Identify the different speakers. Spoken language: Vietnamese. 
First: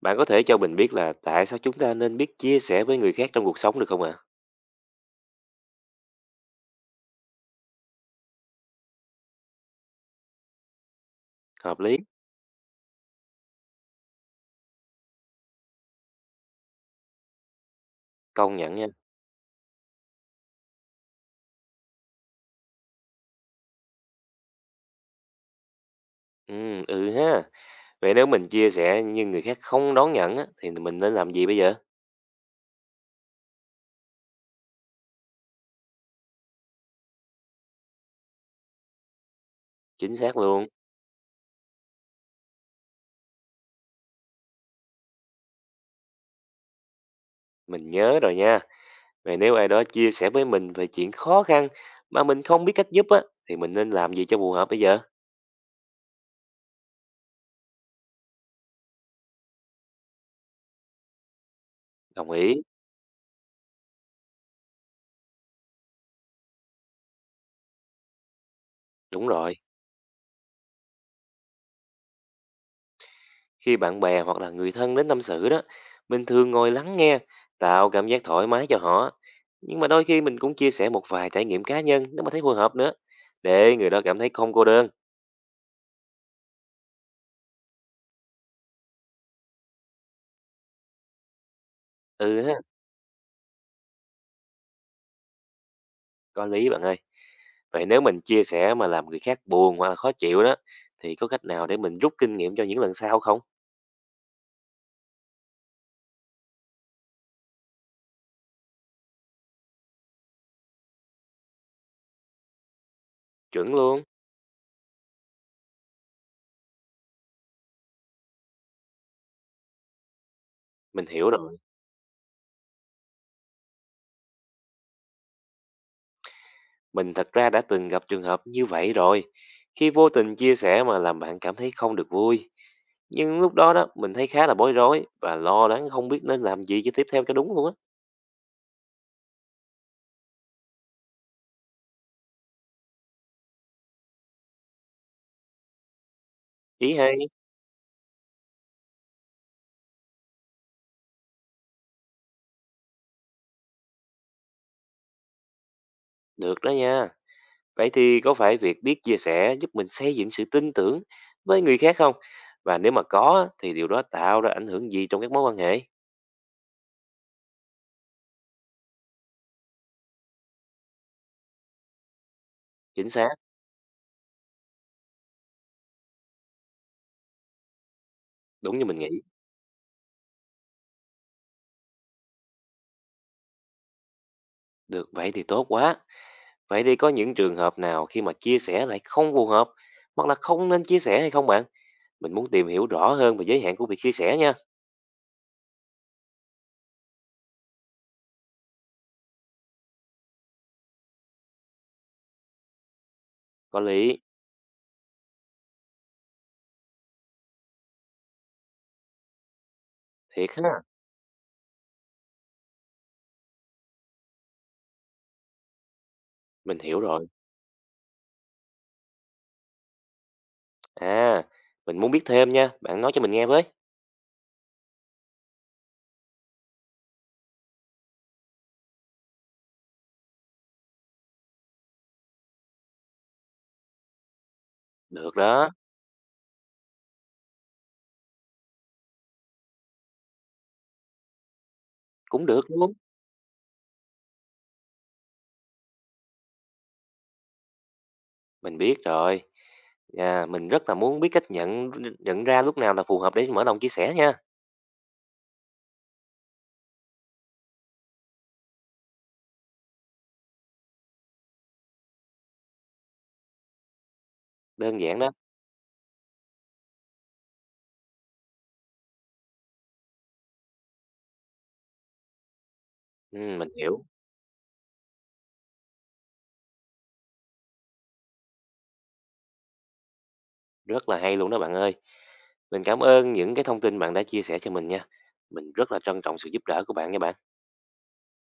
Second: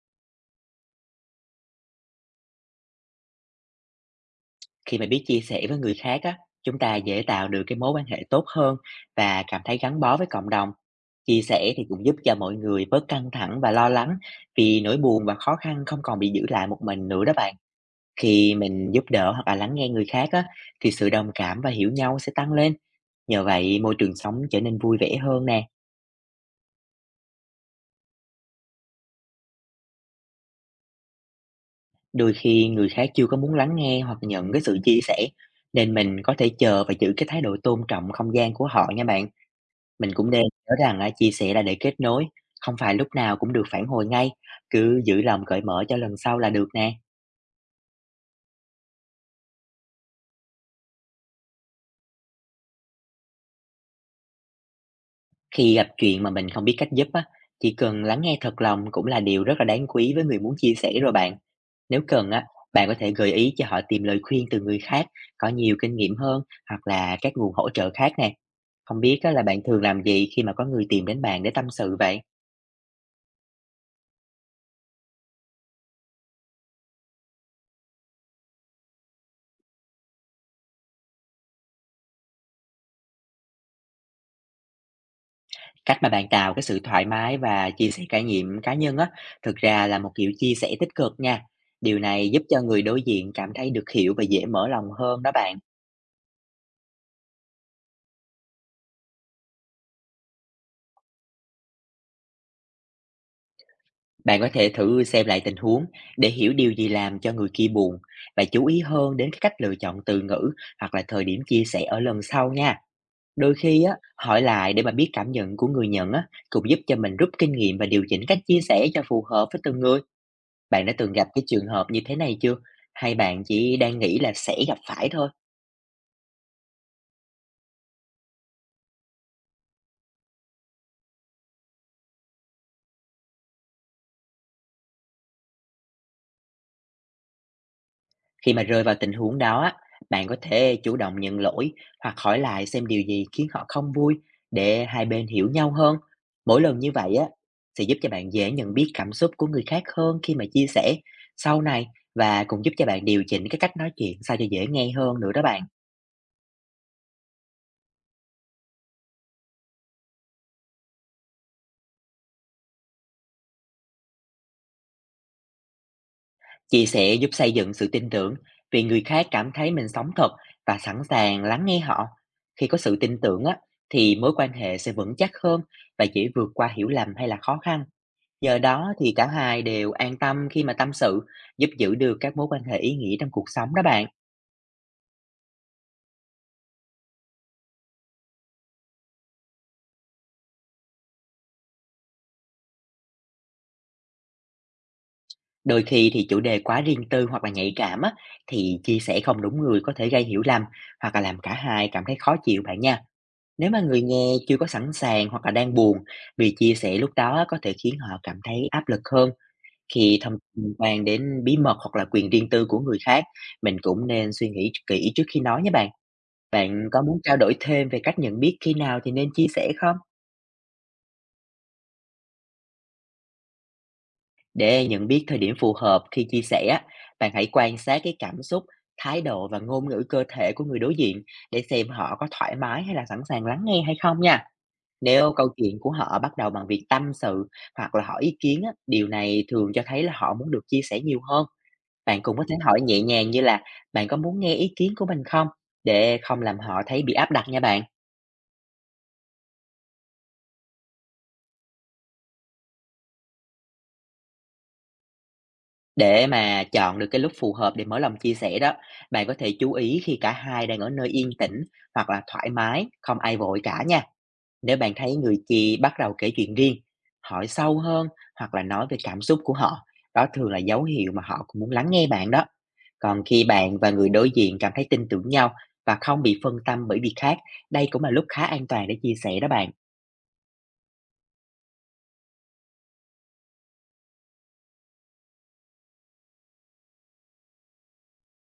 Speaker 1: Bạn có thể cho mình biết là tại sao chúng ta nên biết chia sẻ với người khác trong cuộc sống được không ạ?
Speaker 2: Khi mà biết chia sẻ với người khác á, chúng ta dễ tạo được cái mối quan hệ tốt hơn và cảm thấy gắn bó với cộng đồng. Chia sẻ
Speaker 1: Hợp
Speaker 2: thì
Speaker 1: lý,
Speaker 2: cũng giúp cho mọi người bớt căng thẳng và lo lắng, vì nỗi buồn và khó khăn không còn bị giữ lại một mình nữa đó bạn. Khi
Speaker 1: công nhận nha.
Speaker 2: mình giúp đỡ hoặc là lắng nghe người khác á, thì sự đồng cảm và hiểu nhau sẽ tăng lên. Nhờ vậy, môi trường sống trở nên vui vẻ hơn nè.
Speaker 1: Ừ, ha. Vậy nếu mình chia sẻ nhưng người khác không đón nhận á, thì mình nên làm gì bây giờ?
Speaker 2: Đôi khi người khác chưa có muốn lắng nghe hoặc nhận cái sự chia sẻ, nên mình có thể chờ và giữ cái thái độ tôn trọng không gian của họ nha bạn. Mình
Speaker 1: Chính
Speaker 2: cũng
Speaker 1: xác
Speaker 2: nên
Speaker 1: luôn.
Speaker 2: nhớ rằng á, chia sẻ là để kết nối, không phải lúc nào cũng được phản hồi ngay, cứ giữ lòng cởi mở cho lần sau là được nè.
Speaker 1: Mình nhớ rồi nha. Vậy nếu ai đó chia sẻ với mình về chuyện khó khăn mà mình không biết cách giúp á, thì mình nên làm gì cho phù hợp bây giờ?
Speaker 2: Khi gặp chuyện mà mình không biết cách giúp á, chỉ cần lắng nghe thật lòng cũng là điều rất là đáng quý với người muốn chia sẻ rồi bạn. Nếu
Speaker 1: Đồng
Speaker 2: cần á,
Speaker 1: ý.
Speaker 2: bạn có thể gợi ý cho họ tìm lời khuyên từ người khác có nhiều kinh nghiệm hơn, hoặc là các nguồn hỗ trợ khác nè. Không biết
Speaker 1: Đúng
Speaker 2: á, là
Speaker 1: rồi.
Speaker 2: bạn thường làm gì khi mà có người tìm đến bạn để tâm sự vậy?
Speaker 1: Khi bạn bè hoặc là người thân đến tâm sự đó, mình thường ngồi lắng nghe, tạo cảm giác thoải mái cho họ. Nhưng mà đôi khi mình cũng chia sẻ một vài trải nghiệm cá nhân nếu mà thấy phù hợp nữa, để người đó cảm thấy không cô đơn.
Speaker 2: Cách mà bạn tạo cái sự thoải mái và chia sẻ trải nghiệm cá nhân á, thực ra là một kiểu chia sẻ tích cực nha. Điều này
Speaker 1: Ừ
Speaker 2: giúp
Speaker 1: ha,
Speaker 2: cho người đối diện cảm thấy được hiểu và dễ mở lòng hơn đó bạn.
Speaker 1: có lý bạn ơi. Vậy nếu mình chia sẻ mà làm người khác buồn hoặc là khó chịu đó, thì có cách nào để mình rút kinh nghiệm cho những lần sau không?
Speaker 2: Bạn có thể thử xem lại tình huống để hiểu điều gì làm cho người kia buồn, và chú ý hơn đến cái cách lựa chọn từ ngữ hoặc là thời điểm chia sẻ ở lần sau nha. Đôi
Speaker 1: Chuẩn
Speaker 2: khi á,
Speaker 1: luôn,
Speaker 2: hỏi lại để mà biết cảm nhận của người nhận á, cũng giúp cho mình rút kinh nghiệm và điều chỉnh cách chia sẻ cho phù hợp với từng người. Bạn đã
Speaker 1: mình
Speaker 2: từng gặp
Speaker 1: hiểu
Speaker 2: cái
Speaker 1: rồi.
Speaker 2: trường hợp như thế này chưa? Hay bạn chỉ đang nghĩ là sẽ gặp phải thôi?
Speaker 1: Mình thật ra đã từng gặp trường hợp như vậy rồi, khi vô tình chia sẻ mà làm bạn cảm thấy không được vui. Nhưng lúc đó đó, mình thấy khá là bối rối và lo lắng không biết nên làm gì cho tiếp theo cho đúng luôn á.
Speaker 2: Khi mà rơi vào tình huống đó á, bạn có thể chủ động nhận lỗi hoặc hỏi lại xem điều gì khiến họ không vui, để hai bên hiểu nhau hơn. Mỗi lần như
Speaker 1: Ý
Speaker 2: vậy á,
Speaker 1: hay,
Speaker 2: sẽ giúp cho bạn dễ nhận biết cảm xúc của người khác hơn khi mà chia sẻ sau này, và cũng giúp cho bạn điều chỉnh cái cách nói chuyện sao cho dễ nghe hơn nữa đó bạn.
Speaker 1: được đó nha. Vậy thì có phải việc biết chia sẻ giúp mình xây dựng sự tin tưởng với người khác không? Và nếu mà có á, thì điều đó tạo ra ảnh hưởng gì trong các mối quan hệ?
Speaker 2: Chia sẻ giúp xây dựng sự tin tưởng, vì người khác cảm thấy mình sống thật và sẵn sàng lắng nghe họ. Khi có sự
Speaker 1: Chính
Speaker 2: tin
Speaker 1: xác,
Speaker 2: tưởng á, thì mối quan hệ sẽ vững chắc hơn và dễ vượt qua hiểu lầm hay là khó khăn. Nhờ
Speaker 1: đúng như
Speaker 2: đó
Speaker 1: mình nghĩ.
Speaker 2: thì cả hai đều an tâm khi mà tâm sự, giúp giữ được các mối quan hệ ý nghĩa trong cuộc sống đó bạn.
Speaker 1: Được, vậy thì tốt quá. Vậy thì có những trường hợp nào khi mà chia sẻ lại không phù hợp hoặc là không nên chia sẻ hay không bạn? Mình muốn tìm hiểu rõ hơn về giới hạn của việc chia sẻ nha.
Speaker 2: Đôi khi thì chủ đề quá riêng tư hoặc là nhạy cảm á, thì chia sẻ không đúng người có thể gây hiểu lầm hoặc là làm cả hai cảm thấy khó chịu bạn nha. Nếu
Speaker 1: Có
Speaker 2: mà người
Speaker 1: lý,
Speaker 2: nghe chưa có sẵn sàng hoặc là đang buồn, việc chia sẻ lúc đó có thể khiến họ cảm thấy áp lực hơn, khi thông
Speaker 1: thiệt
Speaker 2: tin
Speaker 1: ha.
Speaker 2: liên quan đến bí mật hoặc là quyền riêng tư của người khác. Mình cũng nên suy nghĩ kỹ trước khi nói nha bạn.
Speaker 1: Mình
Speaker 2: Bạn
Speaker 1: hiểu
Speaker 2: có muốn
Speaker 1: rồi.
Speaker 2: trao đổi thêm về cách nhận biết khi nào thì nên chia sẻ không?
Speaker 1: À, mình muốn biết thêm nha. Bạn nói cho mình nghe với.
Speaker 2: Để nhận biết thời điểm phù hợp khi chia sẻ, á, bạn hãy quan sát cái cảm xúc, thái độ và ngôn ngữ cơ thể của người đối diện, để xem họ có thoải mái hay là sẵn sàng lắng nghe hay không nha. Nếu
Speaker 1: Được
Speaker 2: câu
Speaker 1: đó,
Speaker 2: chuyện của họ bắt đầu bằng việc tâm sự hoặc là hỏi ý kiến á, điều này thường cho thấy là họ muốn được chia sẻ nhiều hơn. Bạn cũng có
Speaker 1: cũng
Speaker 2: thể
Speaker 1: được
Speaker 2: hỏi
Speaker 1: luôn.
Speaker 2: nhẹ nhàng như là: bạn có muốn nghe ý kiến của mình không? Để không làm họ thấy bị áp đặt nha bạn.
Speaker 1: Mình biết rồi. À, mình rất là muốn biết cách nhận nhận ra lúc nào là phù hợp để mở lòng chia sẻ nha.
Speaker 2: Để mà chọn được cái lúc phù hợp để mở lòng chia sẻ đó, bạn có thể chú ý khi cả hai đang ở nơi yên tĩnh hoặc là thoải mái, không ai vội cả nha. Nếu bạn
Speaker 1: Đơn
Speaker 2: thấy
Speaker 1: giản đó.
Speaker 2: người kia bắt đầu kể chuyện riêng, hỏi sâu hơn hoặc là nói về cảm xúc của họ, đó thường là dấu hiệu mà họ cũng muốn lắng nghe bạn đó. Còn
Speaker 1: Ừ,
Speaker 2: khi
Speaker 1: mình
Speaker 2: bạn và
Speaker 1: hiểu.
Speaker 2: người đối diện cảm thấy tin tưởng nhau và không bị phân tâm bởi việc khác, đây cũng là lúc khá an toàn để chia sẻ đó bạn.
Speaker 1: Rất là hay luôn đó bạn ơi. Mình cảm ơn những cái thông tin bạn đã chia sẻ cho mình nha. Mình rất là trân trọng sự giúp đỡ của bạn nha bạn.